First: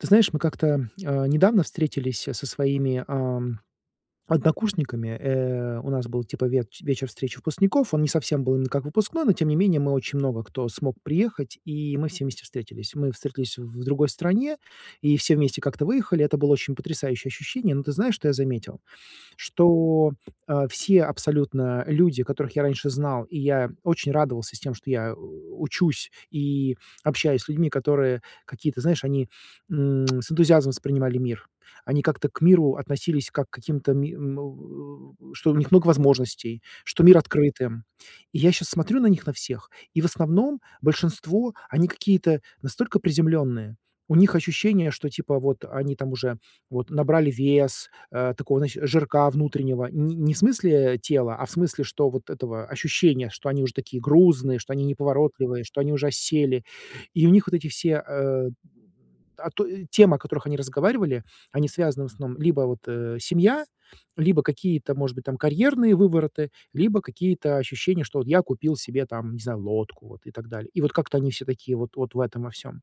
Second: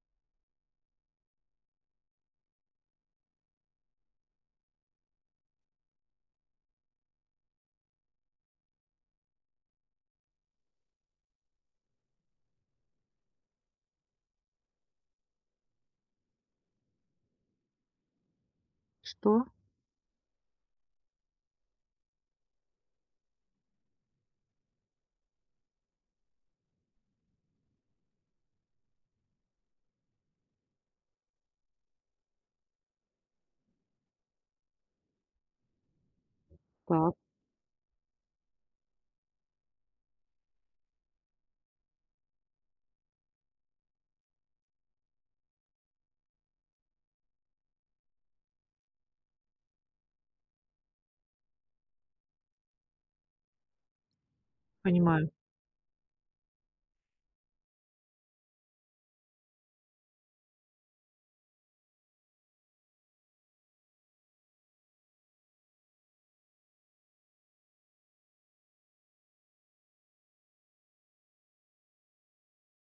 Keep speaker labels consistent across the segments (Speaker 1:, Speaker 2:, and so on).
Speaker 1: Ты знаешь, мы как-то, а, недавно встретились, а, со своими, ам, однокурсниками. Э, у нас был типа ветч вечер встречи выпускников. Он не совсем был как выпускной, но тем не менее мы очень много кто смог приехать, и мы все вместе встретились. Мы встретились в другой стране, и все вместе как-то выехали. Это было очень потрясающее ощущение. Но ты знаешь, что я заметил,
Speaker 2: Что?
Speaker 1: что, а, все абсолютно люди, которых я раньше знал, и я очень радовался с тем, что я, э, учусь и общаюсь с людьми, которые какие-то, знаешь, они, м, с энтузиазмом воспринимали мир. Они как-то к миру относились, как к каким-то, ми му э, что у них много возможностей, что
Speaker 2: Так.
Speaker 1: мир открыт им. И я щас смотрю на них на всех, и в основном, большинство, они какие-то настолько приземленные, у них ощущение, что типа вот они там уже вот набрали вес, э, такого знаешь жирка внутреннего, не не в смысле тела, а в смысле, что вот этого ощущения, что они уже такие грузные, что они
Speaker 2: Понимаю.
Speaker 1: неповоротливые, что они уже осели, и у них вот эти все, э, а, то и темы, о которых они разговаривали, они связаны в основном либо вот, э, семья, либо какие-то, может быть, там карьерные вывороты, либо какие-то ощущения, что вот я купил себе там, не знаю, лодку, вот, и так далее. И вот как-то они все такие вот вот в этом во всем.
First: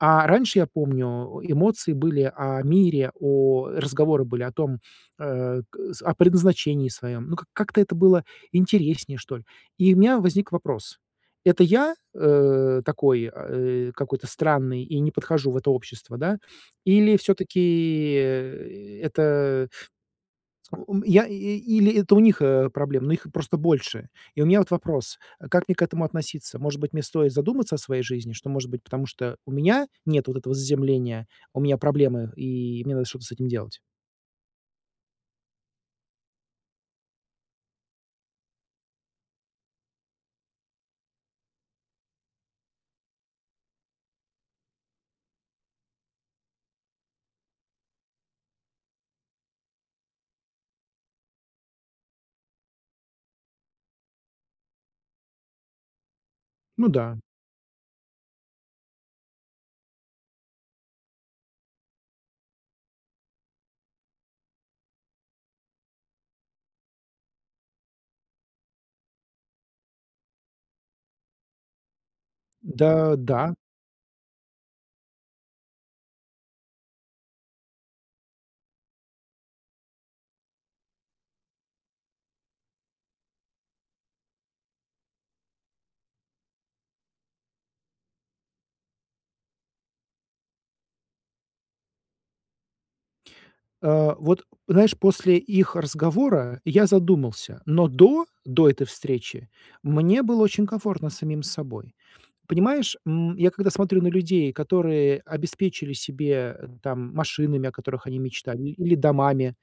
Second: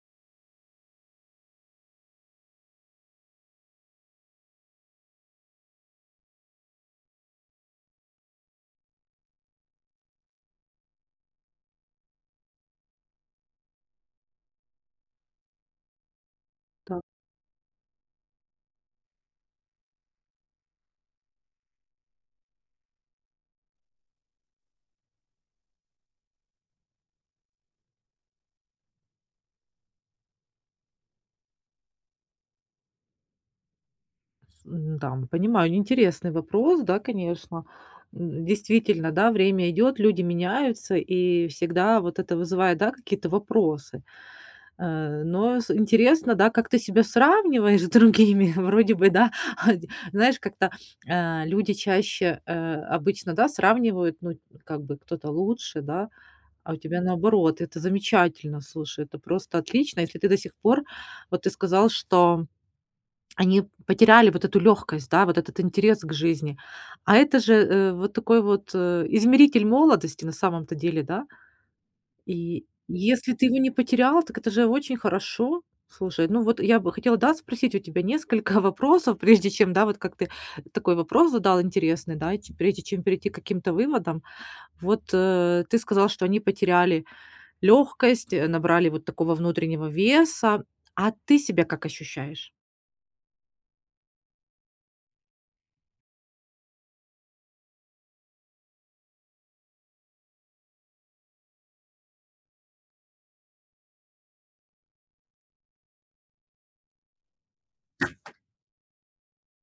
Speaker 1: А раньше, я помню, эмоции были о мире, о разговоры были о том, э, к с, о предназначении своем. Ну к как как-то это было интереснее, что ли. И у меня возник вопрос: это я, э, такой, а, э, какой-то странный и не подхожу в это общество, да,
Speaker 2: Так.
Speaker 1: или всё-таки, э, это ум я, и или это у них, э, проблемы, но их просто больше? И у меня вот вопрос: э, как мне к этому относиться? Может быть, мне стоит задуматься о своей жизни? Что, может быть, потому что у меня нет вот этого заземления, у меня проблемы, и мне надо что-то с этим делать?
Speaker 2: М-да. Понимаю интересный вопрос, да, конечно. М, действительно, да, время идет, люди меняются, и всегда вот это вызывает, да, какие-то вопросы, э, но с интересно, да, как ты себя сравниваешь с другими. Вроде бы, да, а, дь знаешь, как-то, а, люди чаще, э, обычно, да, сравнивают, ну, как бы, кто-то лучше, да, а у
Speaker 1: Ну
Speaker 2: тебя
Speaker 1: да.
Speaker 2: наоборот. Это замечательно, слушай, это просто отлично. Если ты до сих пор, вот ты сказал, что они потеряли вот эту легкость, да, вот этот интерес к жизни, а это же, э, вот такой вот, э, измеритель молодости, на самом-то деле, да? И
Speaker 1: Да,
Speaker 2: если ты
Speaker 1: да.
Speaker 2: его не потерял, так это же очень хорошо. Слушай, ну, вот я бы хотела да спросить у тебя несколько вопросов, прежде чем, да, вот как ты такой вопрос задал интересный, да, и те прежде чем перейти к каким-то выводам. Вот, э, ты сказал, что они потеряли лёгкость, э, набрали вот такого внутреннего веса, а ты себя как ощущаешь?
Speaker 1: Э, вот, знаешь, после их разговора я задумался, но до, до этой встречи мне было очень комфортно с самим собой. Понимаешь, м, я когда смотрю на людей, которые обеспечили себе там машинами, о которых они мечтали, или домами,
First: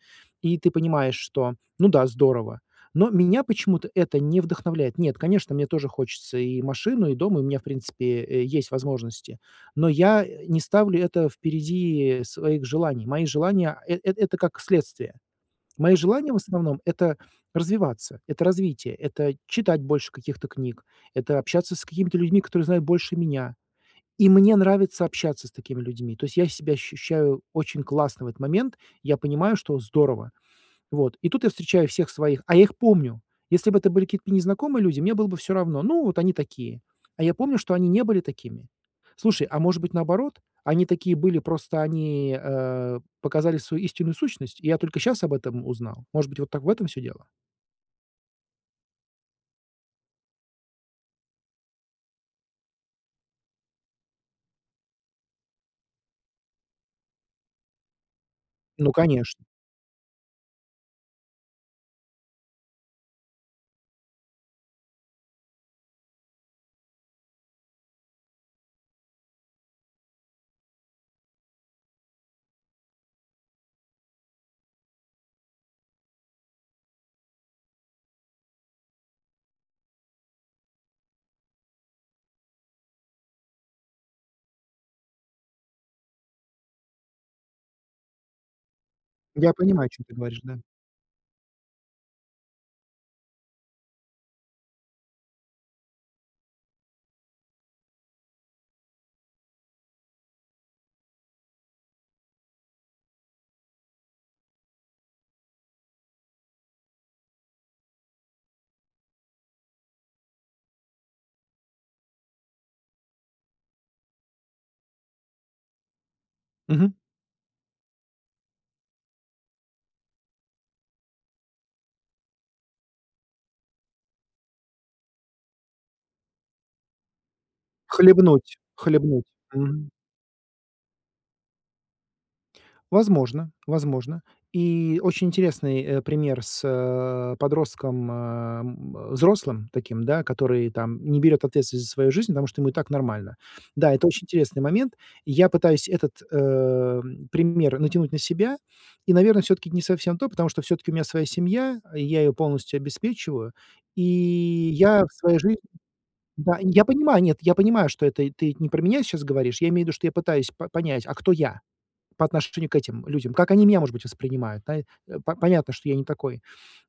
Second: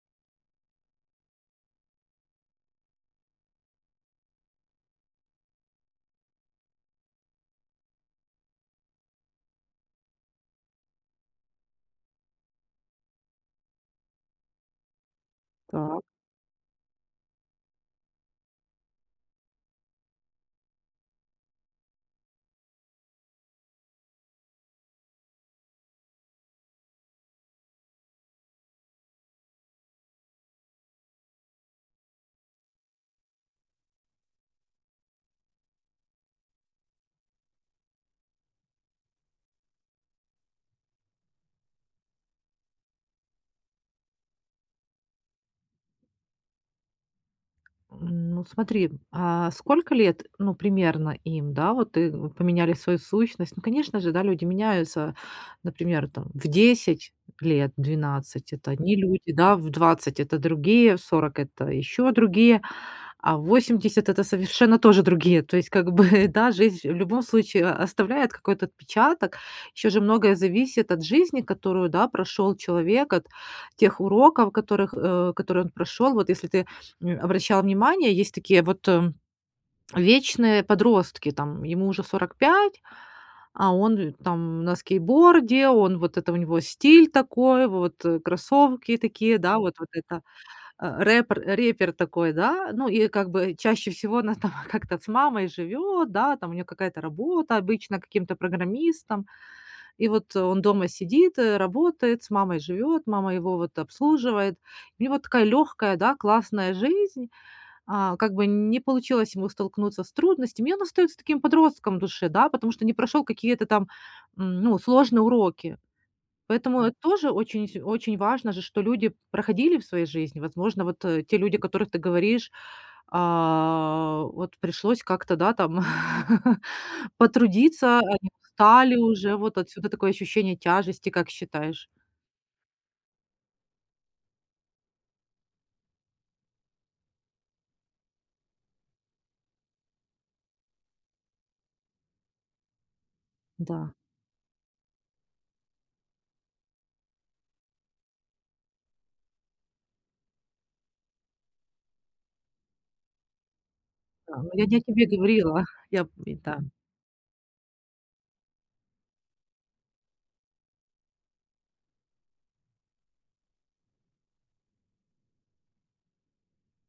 Speaker 1: и ты понимаешь, что, ну да, здорово, но меня почему-то это не вдохновляет. Нет, конечно, мне тоже хочется и машину, и дом, и у меня, в принципе, э, есть возможности, но я не ставлю это впереди своих желаний. Мои желания, э это как следствие. Мои
Speaker 2: Так.
Speaker 1: желания, в основном, это развиваться, это развитие, это читать больше каких-то книг, это общаться с какими-то людьми, которые знают больше меня. И мне нравится общаться с такими людьми. То есть я себя ощущаю очень классно в этот момент, я понимаю, что здорово. Вот. И тут я встречаю всех своих, а я их помню. Если бы это были какие-то незнакомые люди, мне было бы всё равно, ну, вот они такие. А я помню, что они не были такими. Слушай, а может быть, наоборот? Они такие были, просто они, э, показали свою истинную сущность, и я только сейчас об этом узнал? Может быть, вот так в этом всё дело?
Speaker 2: Ну, смотри, а сколько лет, ну, примерно им, да, вот ты вот поменяли свою сущность. Ну, конечно же, да, люди меняются, например, там в 10 лет, в 12 - это
Speaker 1: Ну,
Speaker 2: одни люди,
Speaker 1: конечно.
Speaker 2: да, в 20 - это другие, в 40 - это еще другие, а в 80 - это совершенно тоже другие. То есть как бы, да, жизнь, в любом случае, оставляет какой-то отпечаток. Еще же многое зависит от жизни, которую, да, прошел человек, от тех уроков, которых, э, которые он прошел. Вот если ты, м, обращал внимание, есть такие вот вечные подростки, там ему уже 45, а он, э, там на скейтборде, он вот это, у него стиль такой, вот кроссовки такие,
Speaker 1: Я
Speaker 2: да, вот
Speaker 1: понимаю,
Speaker 2: вот
Speaker 1: о чём ты
Speaker 2: это.
Speaker 1: говоришь, да.
Speaker 2: Э, рэпер, э, рэпер такой, да. Ну, и как бы чаще всего она там как-то с мамой живет, да, там у нее какая-то работа, обычно каким-то программистом. И вот он дома сидит, э, работает, с мамой живет, мама его вот обслуживает. У него такая легкая, да, классная жизнь, а как бы не получилось ему столкнуться с трудностями, и он остается таким подростком в душе, да, потому что не прошел какие-то там, м, ну, сложные уроки. Поэтому
Speaker 1: Мгм.
Speaker 2: тоже очень вс очень важно же, что люди проходили в своей жизни. Возможно, вот те люди, о которых ты говоришь, а, вот пришлось как-то, да, там потрудиться, они
Speaker 1: Хлебнуть,
Speaker 2: устали
Speaker 1: хлебнуть,
Speaker 2: уже- вот
Speaker 1: мгм.
Speaker 2: отсюда такое ощущение тяжести, как считаешь?
Speaker 1: Возможно. Возможно. И очень интересный, э, пример с, э, подростком, э, м, взрослым таким, который там не берет ответственность за свою жизнь, потому что ему и так нормально. Да,
Speaker 2: Да.
Speaker 1: это очень интересный момент. Я пытаюсь этот, э, пример натянуть на себя и, наверное, всё-таки не совсем то, потому что всё-таки у меня своя семья, и я ее полностью обеспечиваю, и
Speaker 2: Да. Я, я
Speaker 1: я
Speaker 2: тебе
Speaker 1: в своей жизни
Speaker 2: говорила, я п
Speaker 1: Да.
Speaker 2: да.
Speaker 1: Я понимаю, нет, я понимаю, что это ты не про меня сейчас говоришь, я имею в виду, что я пытаюсь па понять, а кто я, по отношению к этим людям, как они меня, может быть, воспринимают. Наи понятно, что я не такой.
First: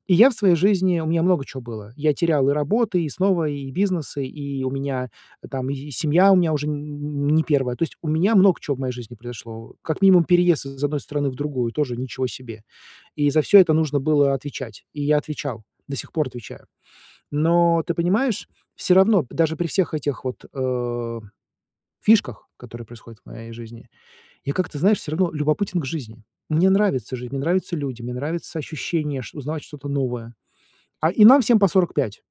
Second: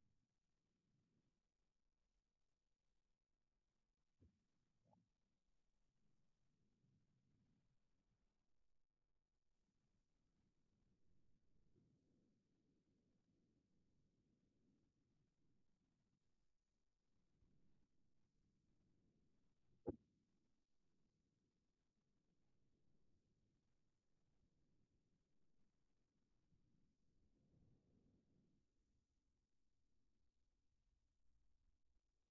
Speaker 1: И я в своей жизни, у меня много чего было. Я терял и работы, и снова, и бизнесы, и у меня там и и семья у меня уже н н не 1. То есть, у меня много чего в моей жизни произошло. Как минимум переезд из одной страны в другую тоже, ничего себе. И за всё это нужно было отвечать, и я отвечал, до сих пор отвечаю. Но ты понимаешь, всё равно даже при всех этих вот, э, фишках, которые происходят в моей жизни, я как-то, знаешь, всё равно любопытен к жизни. Мне нравится жизнь, мне нравится люди, мне нравится ощущение ш узнавать что-то новое. А. И нам всем по 45.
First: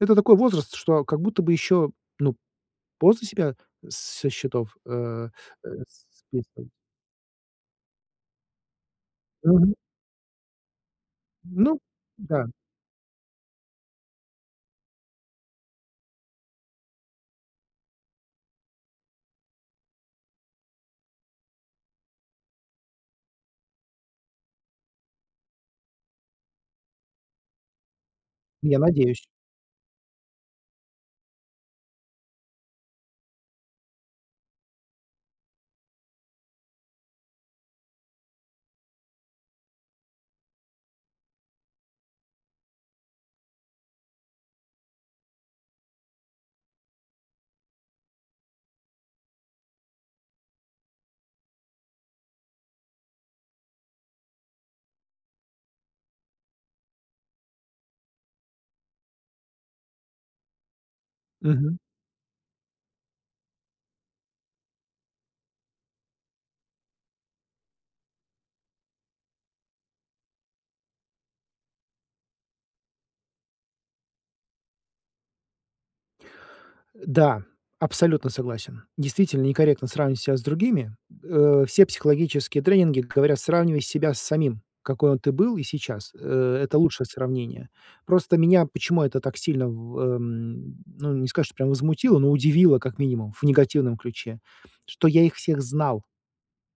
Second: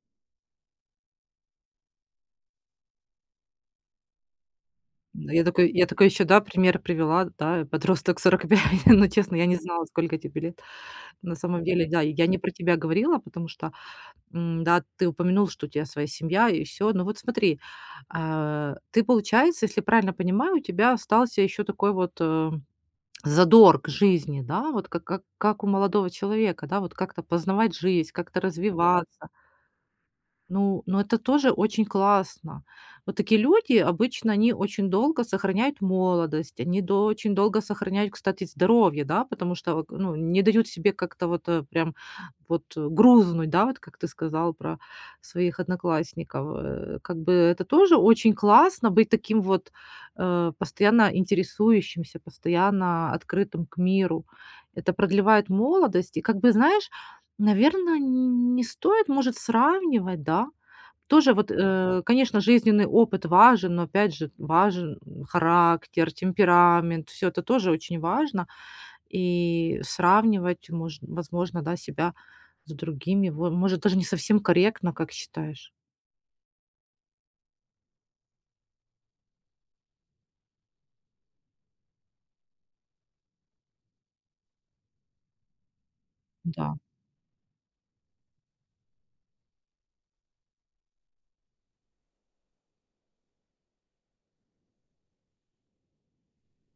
Speaker 1: Это такой возраст, что как будто бы еще, ну, после себя со счетов, э,
Speaker 2: Да, я такой я
Speaker 1: с
Speaker 2: такой еще,
Speaker 1: с.
Speaker 2: да,
Speaker 1: [unintelligible]
Speaker 2: пример привела, да, подросток 45, но честно, я не
Speaker 1: Мгм.
Speaker 2: знала, сколько тебе лет. На самом
Speaker 1: Ну
Speaker 2: деле, да, я не
Speaker 1: да.
Speaker 2: про тебя говорила, потому что, м, да, ты упомянул, что у тебя своя семья и всё. Ну вот смотри, э, ты получается, если я правильно понимаю, у тебя остался еще такой вот, э, задор к жизни, да. Вот к как как у молодого человека, да, вот как-то познавать жизнь, как-то
Speaker 1: Я надеюсь.
Speaker 2: развиваться. Ну, но это тоже очень классно. Вот такие люди обычно они очень долго сохраняют молодость, они дол очень долго сохраняют, кстати, здоровье, да, потому что вот к ну не дают себе как-то вот прям вот грузнуть, да, вот как ты сказал про своих одноклассников. Э, как бы это тоже очень классно быть таким вот, э, постоянно интересующимся, постоянно открытым к миру. Это продлевает молодость, и как бы знаешь, наверное, н не стоит может сравнивать, да. Тоже вот,
Speaker 1: Мгм.
Speaker 2: э, конечно, жизненный опыт важен, но опять же важен характер, темперамент, всё это тоже очень важно. И сравнивать, мож возможно, да, себя с другими, во может даже не совсем корректно, как считаешь?
Speaker 1: Да, абсолютно согласен. Действительно, некорректно сравнивать ся с другими. Э. Все психологические тренинги говорят: сравнивай себя с самим, какой он ты был и сейчас. Э.
Speaker 2: Да.
Speaker 1: Это лучшее сравнение. Просто меня почему это так сильно в м, ну, не сказать, что прямо возмутило, но удивило, как минимум, в негативном ключе, что я их всех знал.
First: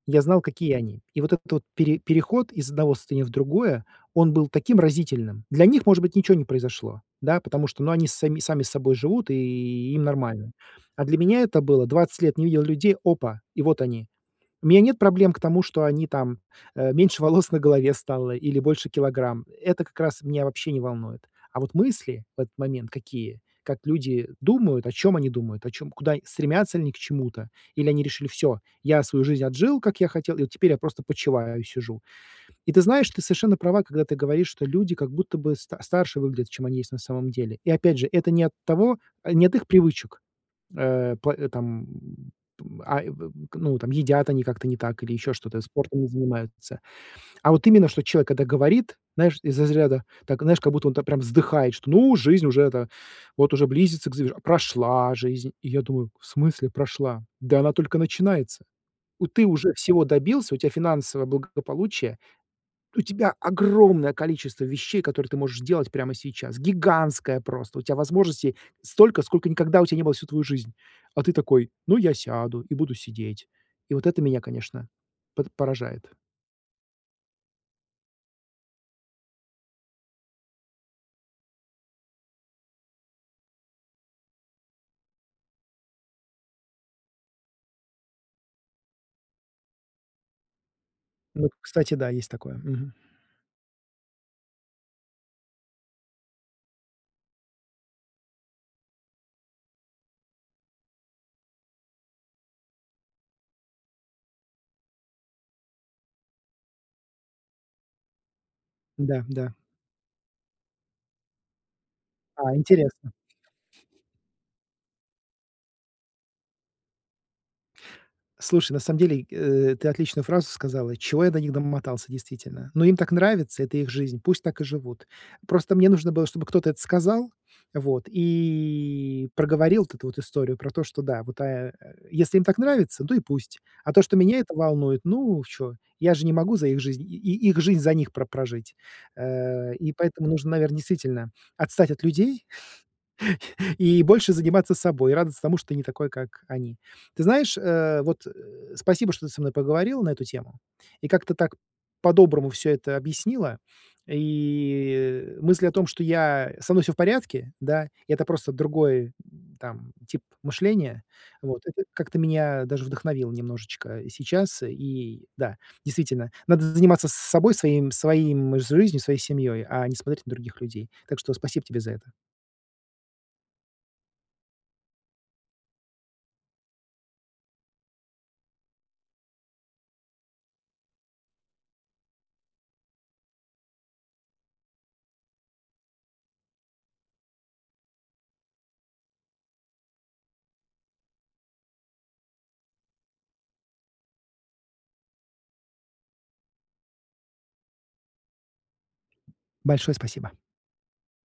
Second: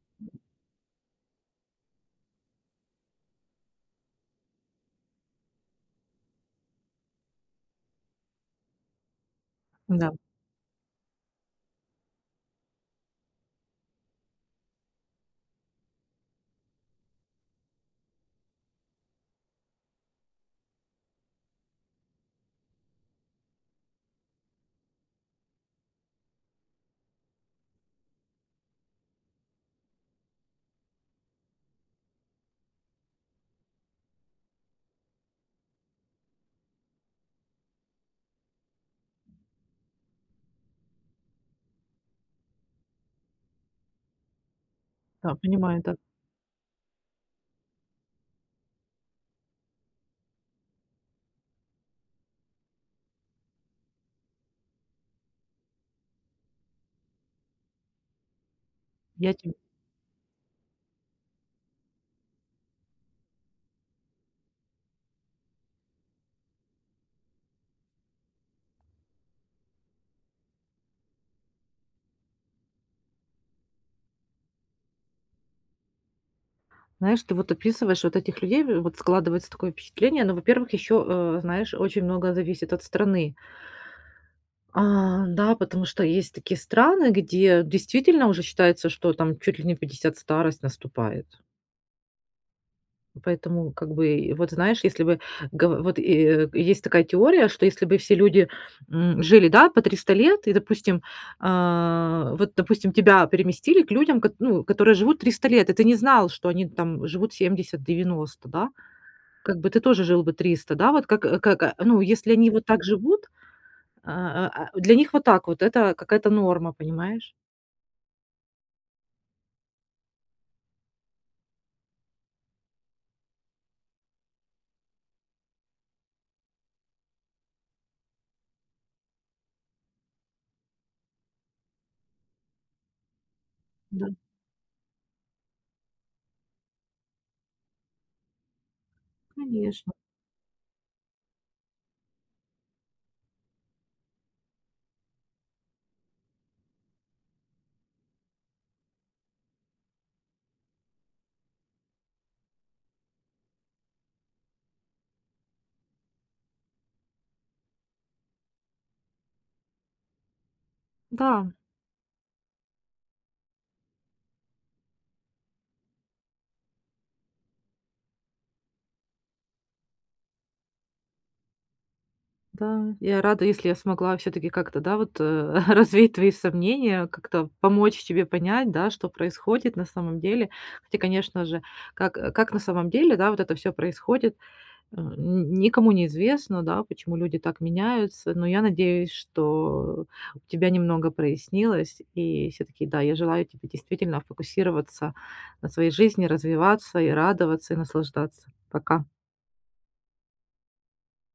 Speaker 1: Я знал, какие они. И вот этот вот пере переход из одного состояния в другое, он был таким разительным. Для них, может быть, ничего не произошло, да потому что, ну, они с са сами собой живут, и им
Speaker 2: Да.
Speaker 1: нормально. А для меня это было- 20 лет не видел людей опа, и вот они. У меня нет проблем к тому, что они там, э, меньше волос на голове стало или больше килограмм. Это как раз меня вообще не волнует. А вот мысли в этот момент какие? Как люди думают, о чём они думают, о чём, куда стремятся ли они к чему-то, или они решили: "Всё, я свою жизнь отжил, как я хотел, и вот теперь я просто почиваю и сижу". И ты знаешь, ты совершенно права, когда ты говоришь, что люди как будто бы ста старше выглядят, чем они есть на самом деле. И опять же, это не от того, а, не от их привычек, э, пла там, м, а, и к ну там едят они как-то не так или еще
Speaker 2: Да,
Speaker 1: что-то,
Speaker 2: понимаю, да.
Speaker 1: спортом не занимаются, А вот именно, что человек это говорит, знаешь, из разряда так, знаешь, как будто он так прям вздыхает, что, ну: "Жизнь уже это вот уже близится к завер Прошла жизнь". И я думаю: "В смысле прошла? Да она только начинается.
Speaker 2: Я
Speaker 1: Ты
Speaker 2: те
Speaker 1: уже всего добился, у тебя финансовое благополучие, у тебя огромное количество вещей, которые ты можешь делать прямо сейчас. Гигантское просто. У тя возможностей столько, сколько никогда у тя не было всю твою жизнь. А ты такой- ну, я сяду и буду сидеть". И вот это меня, конечно, под поражает.
Speaker 2: Знаешь, ты вот описываешь вот этих людей, в вот складывается такое впечатление, но, во-первых, еще, э, знаешь очень много зависит от страны. А. Да, потому что есть такие страны, где действительно уже считается, что там чуть ли не в 50 старость наступает.
Speaker 1: Вот кстати, да, есть такое, мгм.
Speaker 2: И поэтому, как бы, вот знаешь, если бы го вот и, э, есть такая теория, что если бы все люди, м, жили да по 300 лет и допустим, э, вот допустим тебя переместили к людям, кот ну которые живут 300 лет и ты не знал, что они там живут 70 90, да,
Speaker 1: Да, да.
Speaker 2: как бы ты тоже жил бы 300, да вот. Как, э, к к как ну если они
Speaker 1: А,
Speaker 2: вот так
Speaker 1: интересно.
Speaker 2: живут, э, э, а, для них вот так вот- это какая-то норма, понимаешь?
Speaker 1: Слушай, на самом деле, э, ты отличную фразу сказала. Чего я до них домотался действительно? Ну, им так нравится. Это их жизнь, пусть так и живут. Просто мне нужно было, чтобы кто-то это сказал, вот и проговорил вот эту вот историю про то, что да, вот, э, э, если им так нравится, да и пусть. А то,
Speaker 2: Да.
Speaker 1: что меня это волнует, ну, чё, я же не могу за их жизнь и их жизнь за них про прожить. Э. И
Speaker 2: Конечно.
Speaker 1: поэтому нужно, наверное, действительно отстать от людей и больше заниматься собой, радоваться тому, что ты не такой, как они. Ты знаешь, э, вот спасибо, что ты со мной поговорила на эту тему, и как-то так по-доброму всё это объяснила, и мысль о том, что я со мной всё в порядке, да, это просто другой там тип мышления,
Speaker 2: Да.
Speaker 1: вот. Это как-то меня даже вдохновило немножечко сейчас. И да, действительно, надо заниматься с собой, своим своим жизнью, своей семьей, а не смотреть на других людей. Так что спасибо тебе за это.
Speaker 2: Да. Я рада, если я смогла всё-таки как-то, да, вот, э, развеять твои сомнения, как-то помочь тебе понять, да, что происходит, на самом деле. Хотя конечно же как как на самом деле да вот это всё происходит, м, н никому неизвестно, да, почему люди так меняются, но я надеюсь, что у тебя немного прояснилось. И всё-таки, да, я желаю тебе действительно фокусироваться на своей жизни, развиваться, и радоваться, и наслаждаться. Пока.
Speaker 1: Большое спасибо.